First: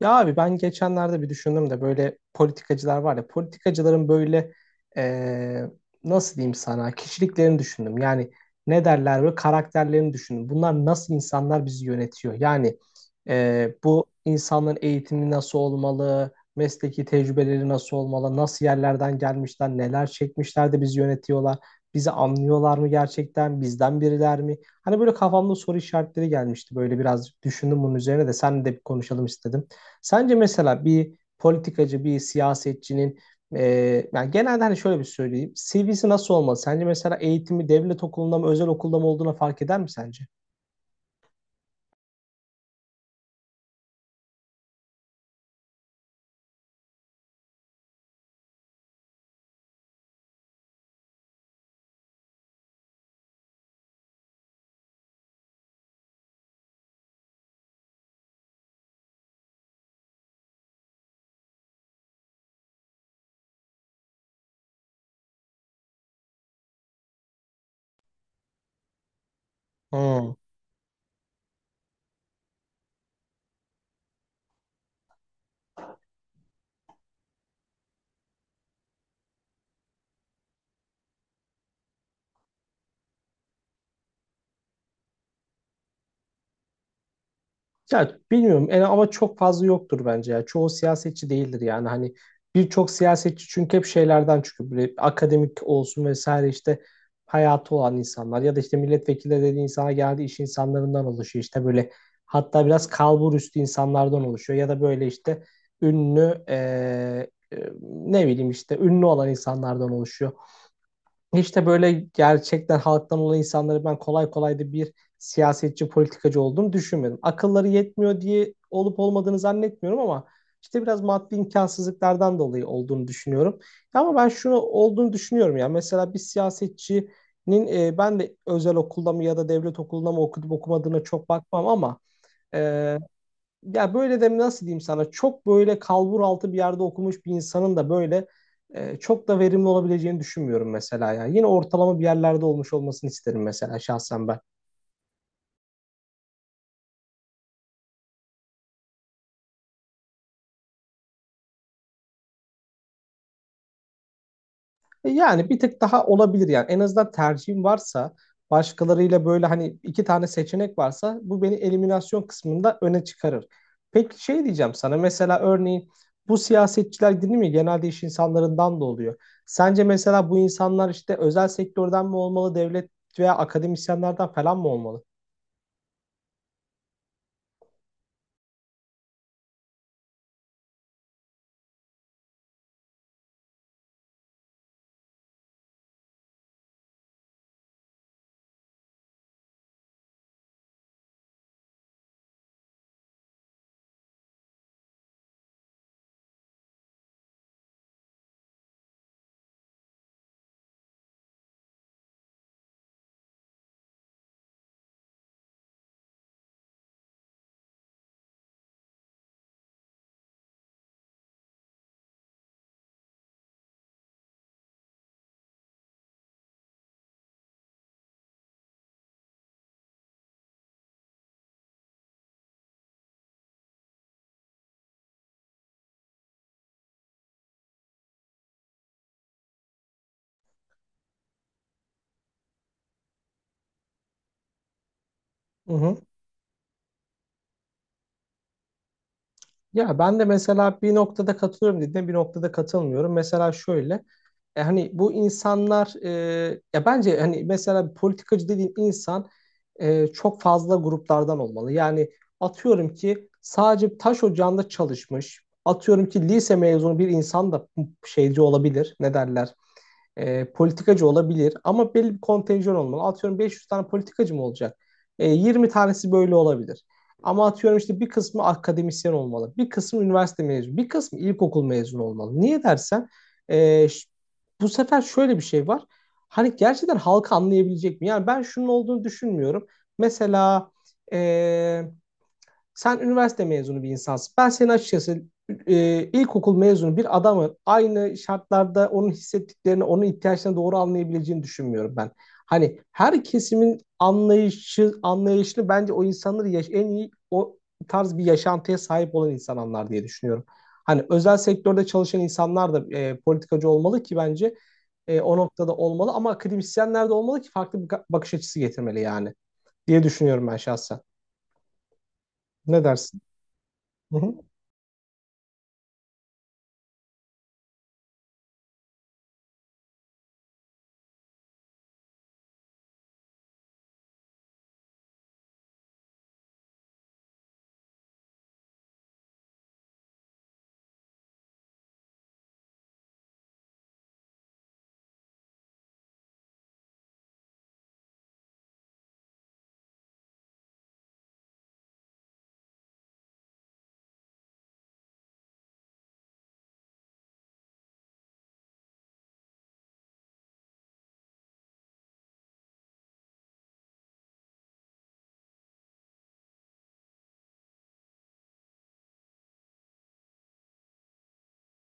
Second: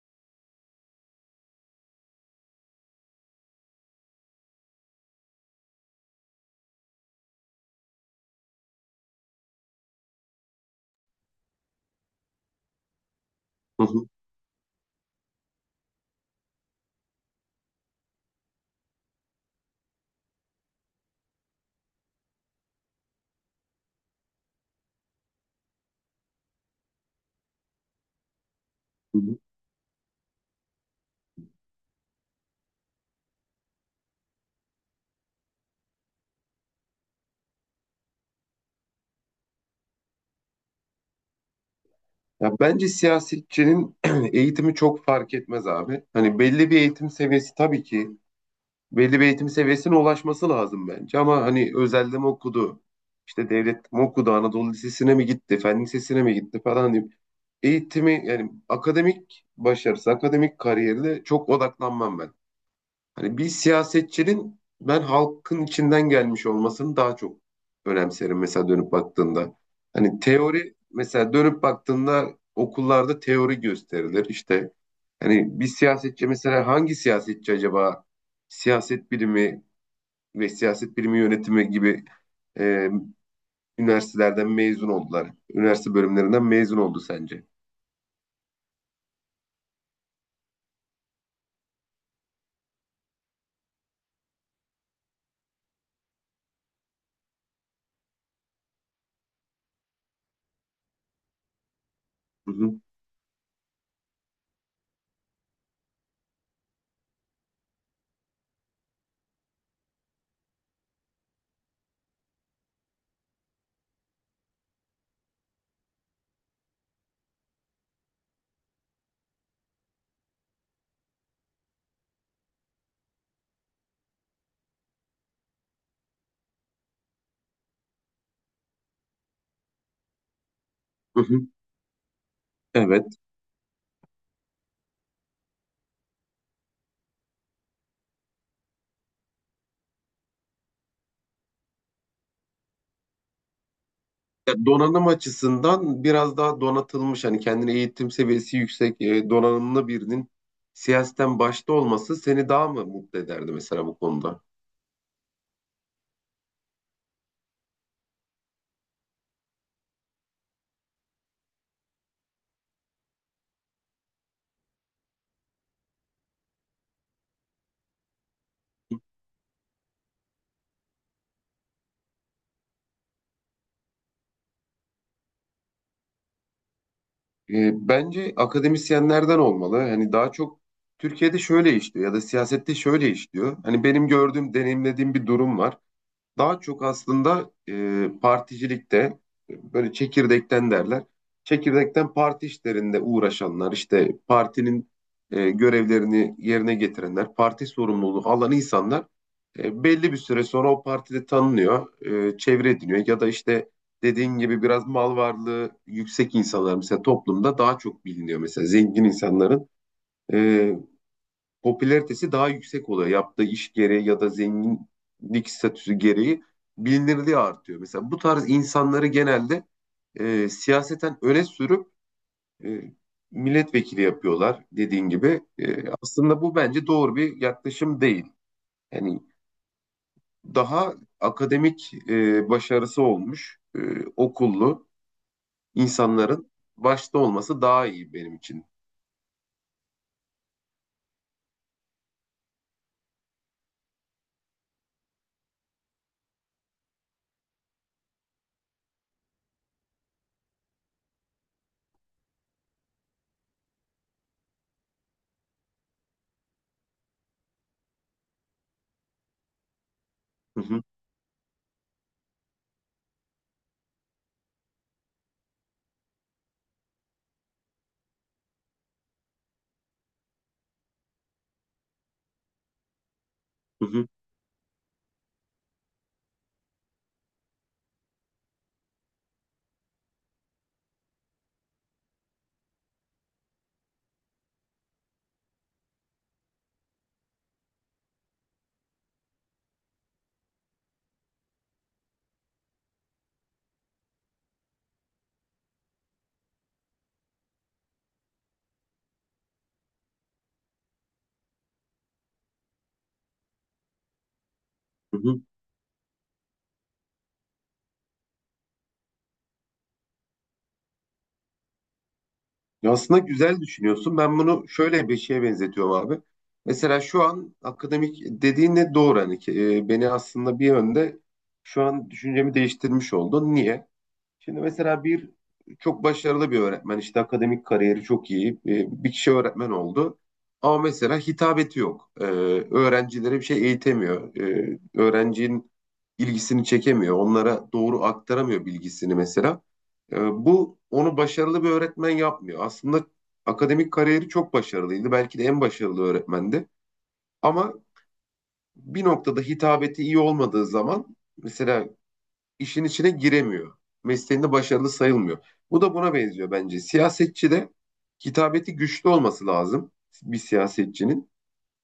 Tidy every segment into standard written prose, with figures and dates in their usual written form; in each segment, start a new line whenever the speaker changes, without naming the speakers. Ya abi ben geçenlerde bir düşündüm de böyle politikacılar var ya politikacıların böyle eee, nasıl diyeyim sana kişiliklerini düşündüm. Yani ne derler böyle karakterlerini düşündüm. Bunlar nasıl insanlar bizi yönetiyor? Yani
Hı
bu
hı,
insanların eğitimi nasıl olmalı? Mesleki tecrübeleri nasıl olmalı? Nasıl yerlerden gelmişler? Neler çekmişler de bizi yönetiyorlar? Bizi anlıyorlar mı gerçekten? Bizden biriler mi? Hani böyle kafamda soru işaretleri gelmişti. Böyle biraz düşündüm bunun üzerine de seninle de bir
hı
konuşalım
hı.
istedim. Sence mesela bir politikacı, bir siyasetçinin e, yani genelde hani şöyle bir söyleyeyim. CV'si nasıl olmalı? Sence mesela eğitimi devlet okulunda mı, özel okulda mı olduğuna fark eder mi sence?
Ya bence siyasetçinin eğitimi çok fark etmez abi. Hani belli bir eğitim seviyesi tabii ki belli bir eğitim seviyesine ulaşması lazım bence. Ama hani özelde mi okudu, işte devlet mi okudu, Anadolu Lisesi'ne mi gitti, Fen Lisesi'ne mi gitti falan diyeyim. Eğitimi yani akademik başarısı, akademik kariyerine çok odaklanmam ben. Hani bir siyasetçinin ben halkın içinden gelmiş olmasını daha çok önemserim mesela dönüp baktığında. Hani
Hmm.
teori mesela dönüp baktığında okullarda teori gösterilir. İşte hani bir siyasetçi mesela hangi siyasetçi acaba siyaset bilimi ve siyaset bilimi yönetimi gibi e, üniversitelerden mezun oldular. Üniversite bölümlerinden mezun oldu sence?
Ya bilmiyorum yani ama çok fazla yoktur bence ya. Çoğu siyasetçi değildir yani hani birçok siyasetçi çünkü hep şeylerden çıkıyor. Böyle akademik olsun vesaire işte hayatı olan insanlar ya da işte milletvekili dediği insana geldi iş insanlarından oluşuyor. İşte böyle
Hı
hatta
hı,
biraz kalbur üstü insanlardan oluşuyor ya da böyle işte ünlü ne bileyim işte ünlü olan insanlardan oluşuyor. İşte böyle gerçekten halktan olan insanları ben kolay kolay da bir siyasetçi, politikacı olduğunu düşünmedim. Akılları yetmiyor diye olup olmadığını zannetmiyorum ama işte biraz maddi imkansızlıklardan dolayı olduğunu düşünüyorum. Ama ben şunu olduğunu düşünüyorum ya. Mesela bir siyasetçinin ben de özel okulda mı ya da devlet okulunda mı okudum okumadığına
hı
çok
hı.
bakmam ama e,
Evet.
ya böyle de nasıl diyeyim sana çok böyle kalbur altı bir yerde okumuş bir insanın da böyle çok da verimli olabileceğini düşünmüyorum mesela ya. Yine ortalama bir yerlerde olmuş olmasını isterim mesela şahsen ben.
Ya donanım açısından biraz daha donatılmış hani kendine eğitim seviyesi yüksek donanımlı birinin siyasetten başta olması seni daha mı mutlu ederdi mesela bu konuda?
Yani bir tık daha olabilir yani. En azından tercihim varsa başkalarıyla böyle hani iki tane seçenek varsa bu beni eliminasyon kısmında öne çıkarır. Peki şey diyeceğim sana mesela örneğin bu siyasetçiler değil mi genelde iş insanlarından da oluyor. Sence mesela bu insanlar işte özel sektörden mi olmalı devlet veya akademisyenlerden falan mı olmalı?
Bence akademisyenlerden olmalı. Hani daha çok Türkiye'de şöyle işliyor ya da siyasette şöyle işliyor. Hani benim gördüğüm, deneyimlediğim bir durum var. Daha çok aslında particilikte böyle çekirdekten derler. Çekirdekten parti işlerinde uğraşanlar işte partinin görevlerini yerine getirenler, parti sorumluluğu alan insanlar belli bir süre sonra o partide tanınıyor, çevre ediniyor ya da işte dediğin gibi biraz mal varlığı yüksek insanlar mesela toplumda daha çok biliniyor mesela zengin insanların. E, popülaritesi daha yüksek oluyor. Yaptığı iş gereği ya da zenginlik statüsü gereği bilinirliği artıyor. Mesela bu tarz insanları genelde siyaseten öne sürüp e, milletvekili yapıyorlar dediğin gibi. Aslında bu bence doğru bir yaklaşım değil. Yani daha akademik başarısı olmuş okullu insanların başta olması daha iyi benim için.
Ya ben de mesela bir noktada katılıyorum dediğine bir noktada katılmıyorum. Mesela şöyle hani bu insanlar ya bence hani mesela bir politikacı dediğin insan çok fazla gruplardan olmalı. Yani atıyorum ki sadece taş ocağında çalışmış. Atıyorum ki lise mezunu bir insan da şeyci olabilir. Ne derler?
Hı hı,
Politikacı olabilir ama belli bir kontenjan olmalı. Atıyorum 500 tane politikacı mı olacak? E, 20 tanesi böyle olabilir. Ama atıyorum işte bir kısmı akademisyen olmalı, bir kısmı üniversite mezunu, bir kısmı ilkokul mezunu olmalı. Niye dersen
hı
e,
hı,
ş- bu sefer şöyle bir şey var. Hani gerçekten halkı anlayabilecek mi? Yani ben şunun olduğunu düşünmüyorum. Mesela e, sen üniversite mezunu bir insansın. Ben senin açıkçası ilkokul mezunu bir adamın aynı şartlarda onun hissettiklerini, onun ihtiyaçlarını doğru anlayabileceğini düşünmüyorum ben. Hani her kesimin anlayışı, anlayışını bence o insanları yaş en iyi o tarz bir yaşantıya sahip olan insanlar diye düşünüyorum. Hani özel sektörde çalışan insanlar da politikacı olmalı ki bence
hı
o
hı.
noktada olmalı ama akademisyenler de olmalı ki farklı bakış açısı getirmeli yani diye düşünüyorum ben şahsen. Ne
Ya, aslında
dersin?
güzel düşünüyorsun.
Hı hı.
Ben bunu şöyle bir şeye benzetiyorum abi. Mesela şu an akademik dediğin de doğru. Hani ki, beni aslında bir yönde şu an düşüncemi değiştirmiş oldun. Niye? Şimdi mesela bir çok başarılı bir öğretmen işte akademik kariyeri çok iyi bir kişi öğretmen oldu. Ama mesela hitabeti yok. Öğrencilere bir şey eğitemiyor. Öğrencinin ilgisini çekemiyor. Onlara doğru aktaramıyor bilgisini mesela. Ee, bu onu başarılı bir öğretmen yapmıyor. Aslında akademik kariyeri çok başarılıydı. Belki de en başarılı öğretmendi. Ama bir noktada hitabeti iyi olmadığı zaman mesela işin içine giremiyor. Mesleğinde başarılı sayılmıyor. Bu da buna benziyor bence. Siyasetçi de hitabeti güçlü olması lazım bir siyasetçinin.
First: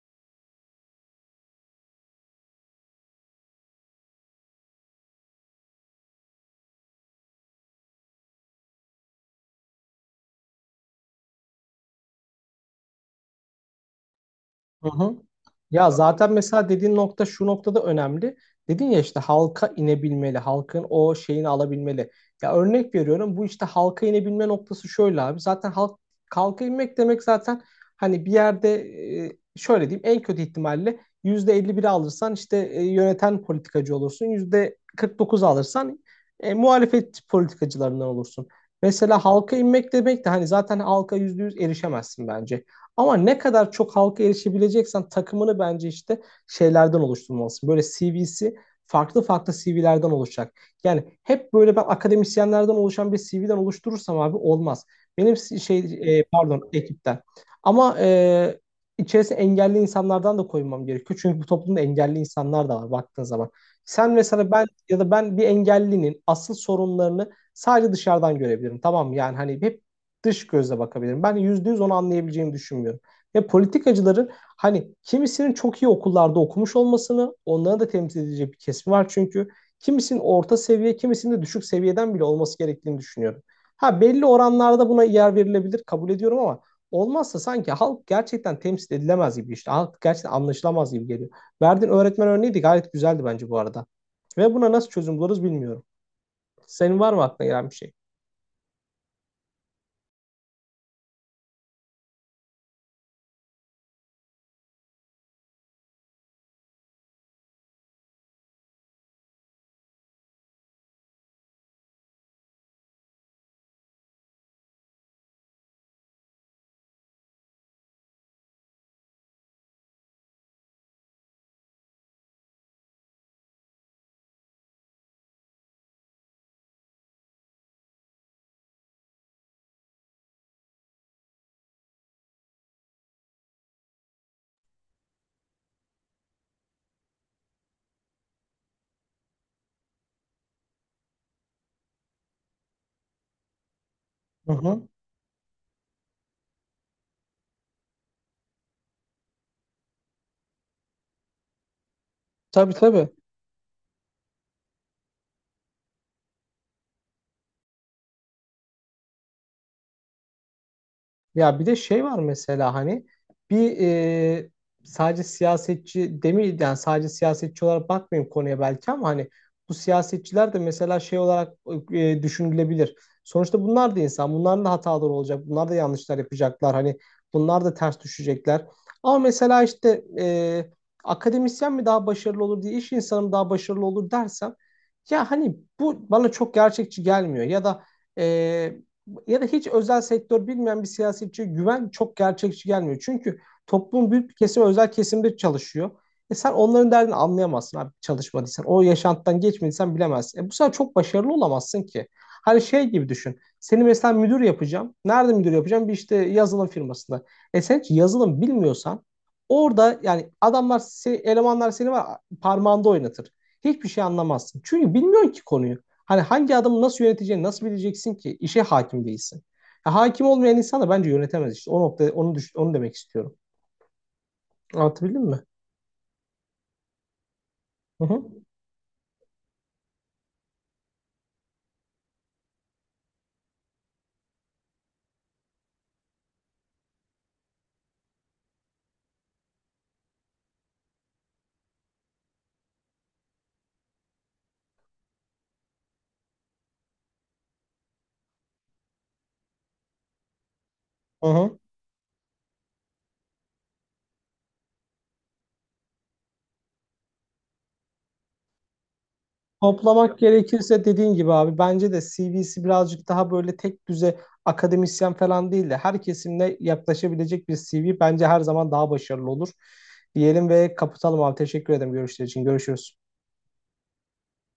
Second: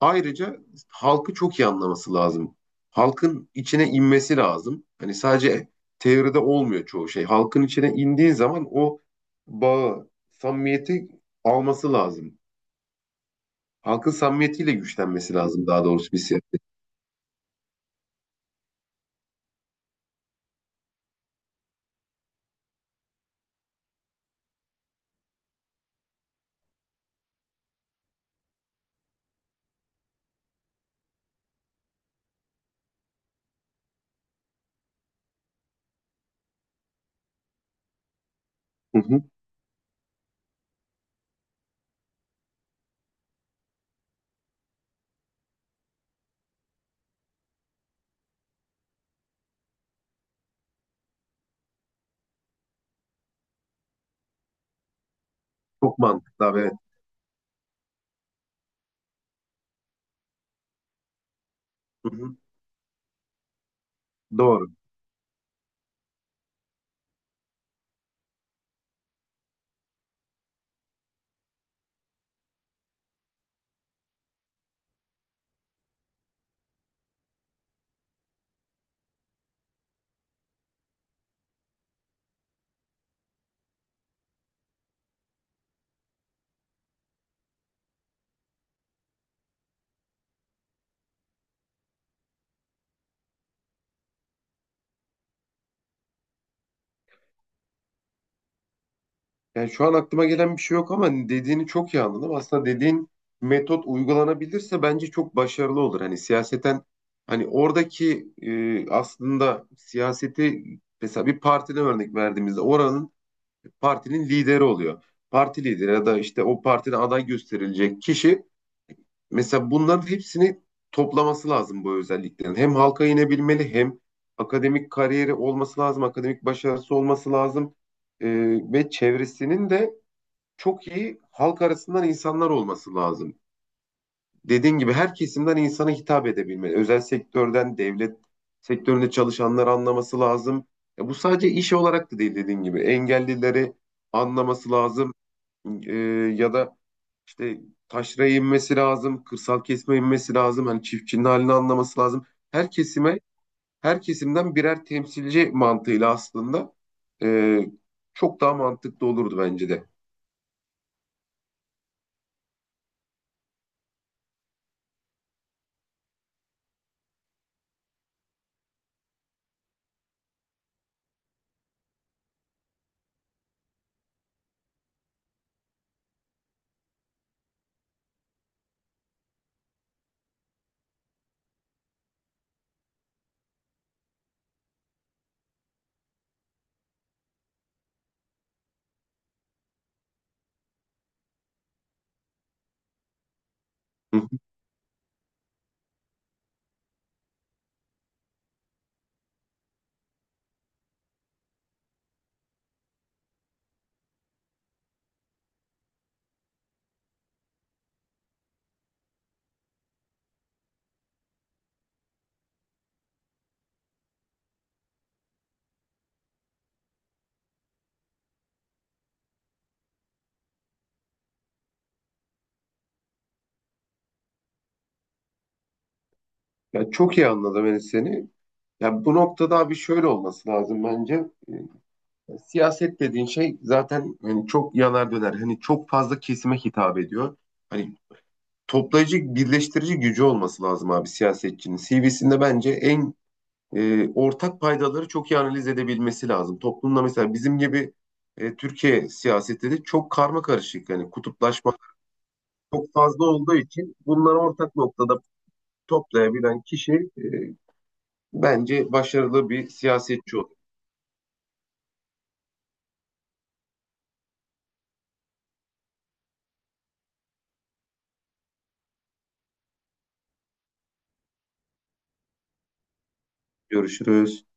Ayrıca halkı çok iyi anlaması lazım. Halkın içine inmesi lazım. Hani sadece teoride olmuyor çoğu şey. Halkın içine indiği zaman o bağı, samimiyeti alması lazım. Halkın samimiyetiyle
Hı hı.
güçlenmesi lazım daha
Ya
doğrusu bir
zaten
siyaset.
mesela dediğin nokta şu noktada önemli. Dedin ya işte halka inebilmeli, halkın o şeyini alabilmeli. Ya örnek veriyorum bu işte halka inebilme noktası şöyle abi. Zaten halk Halka inmek demek zaten hani bir yerde şöyle diyeyim en kötü ihtimalle %51 alırsan işte yöneten politikacı olursun. %49 alırsan muhalefet politikacılarından olursun.
Hı hı.
Mesela halka inmek demek de hani zaten halka %100 erişemezsin bence. Ama ne kadar çok halka erişebileceksen takımını bence işte şeylerden oluşturmalısın. Böyle CV'si farklı farklı CV'lerden oluşacak. Yani hep böyle ben akademisyenlerden oluşan bir CV'den oluşturursam abi olmaz. Benim si-, şey
Çok
e,
mantıklı abi.
Pardon
Evet.
ekipten. Ama içerisine engelli insanlardan da koymam gerekiyor. Çünkü bu toplumda
Hı
engelli
hı.
insanlar da var baktığın zaman. Sen mesela ben
Doğru.
ya da Ben bir engellinin asıl sorunlarını sadece dışarıdan görebilirim. Tamam mı? Yani hani hep dış gözle bakabilirim. Ben yüzde yüz onu anlayabileceğimi düşünmüyorum. Ve politikacıların hani kimisinin çok iyi okullarda okumuş olmasını onları da temsil edecek bir kesimi var çünkü. Kimisinin orta seviye, kimisinin de düşük seviyeden bile olması gerektiğini düşünüyorum. Ha belli oranlarda buna yer verilebilir kabul ediyorum ama olmazsa sanki halk gerçekten temsil edilemez gibi işte. Halk gerçekten anlaşılamaz gibi geliyor. Verdiğin öğretmen örneği de gayet güzeldi bence bu arada. Ve buna nasıl çözüm buluruz bilmiyorum. Senin var mı aklına gelen bir şey?
Yani şu an aklıma gelen bir şey yok ama dediğini çok iyi anladım. Aslında dediğin metot uygulanabilirse bence çok başarılı olur. Hani siyaseten hani oradaki aslında siyaseti mesela bir partiden örnek verdiğimizde oranın partinin lideri oluyor. Parti lideri ya da işte o partide aday gösterilecek kişi mesela bunların hepsini toplaması lazım bu özelliklerin. Hem halka inebilmeli hem akademik kariyeri olması lazım, akademik başarısı olması lazım. E, ve çevresinin de çok iyi halk arasından insanlar olması lazım. Dediğin gibi her kesimden insana hitap edebilmeli. Özel sektörden, devlet sektöründe çalışanları anlaması lazım. Bu sadece iş olarak da değil dediğin gibi. Engellileri
Hı
anlaması
hı.
lazım. E, ya da işte taşraya inmesi lazım, kırsal kesime inmesi lazım. Hani çiftçinin halini anlaması lazım. Her
Tabii tabii.
kesime, her kesimden birer temsilci mantığıyla aslında e, çok daha mantıklı olurdu bence de.
Ya bir de şey var mesela hani bir e, sadece siyasetçi demeyeyim yani sadece siyasetçi olarak bakmayayım konuya belki ama hani bu siyasetçiler de mesela şey olarak düşünülebilir. Sonuçta bunlar da insan. Bunların da hataları olacak. Bunlar da yanlışlar yapacaklar. Hani bunlar da ters düşecekler. Ama mesela işte akademisyen mi daha başarılı olur diye iş insanı mı daha başarılı olur dersem ya hani bu bana çok gerçekçi gelmiyor. Ya da hiç özel sektör bilmeyen bir siyasetçiye güven çok gerçekçi gelmiyor. Çünkü toplumun
Hı
büyük
hı.
bir kesimi özel kesimde çalışıyor. E sen onların derdini anlayamazsın abi çalışmadıysan. O yaşantıdan geçmediysen bilemezsin. E bu sefer çok başarılı olamazsın ki. Hani şey gibi düşün. Seni mesela müdür yapacağım. Nerede müdür yapacağım? Bir işte yazılım firmasında. E sen hiç yazılım bilmiyorsan orada yani elemanlar seni var parmağında oynatır. Hiçbir şey anlamazsın. Çünkü bilmiyorsun ki konuyu. Hani hangi adımı nasıl yöneteceğini nasıl bileceksin ki? İşe hakim değilsin. Ya hakim olmayan insan da bence yönetemez işte. O nokta onu düş- Onu demek istiyorum. Anlatabildim mi?
Ya çok iyi anladım Enes
Hı hı.
seni. Ya bu noktada abi şöyle olması lazım bence. Siyaset dediğin şey zaten hani çok yanar döner. Hani çok fazla kesime hitap ediyor. Hani toplayıcı, birleştirici gücü olması lazım abi siyasetçinin. CV'sinde bence en ortak paydaları çok iyi analiz edebilmesi lazım. Toplumda mesela bizim gibi Türkiye siyaseti de çok karma karışık. Yani
Hı hı.
kutuplaşma çok fazla olduğu için bunları ortak noktada toplayabilen kişi e, bence başarılı bir
Toplamak
siyasetçi olur.
gerekirse dediğin gibi abi bence de CV'si birazcık daha böyle tek düze akademisyen falan değil de her kesimle yaklaşabilecek bir CV bence her zaman daha başarılı olur. Diyelim ve kapatalım abi. Teşekkür ederim görüşler için. Görüşürüz.
Görüşürüz.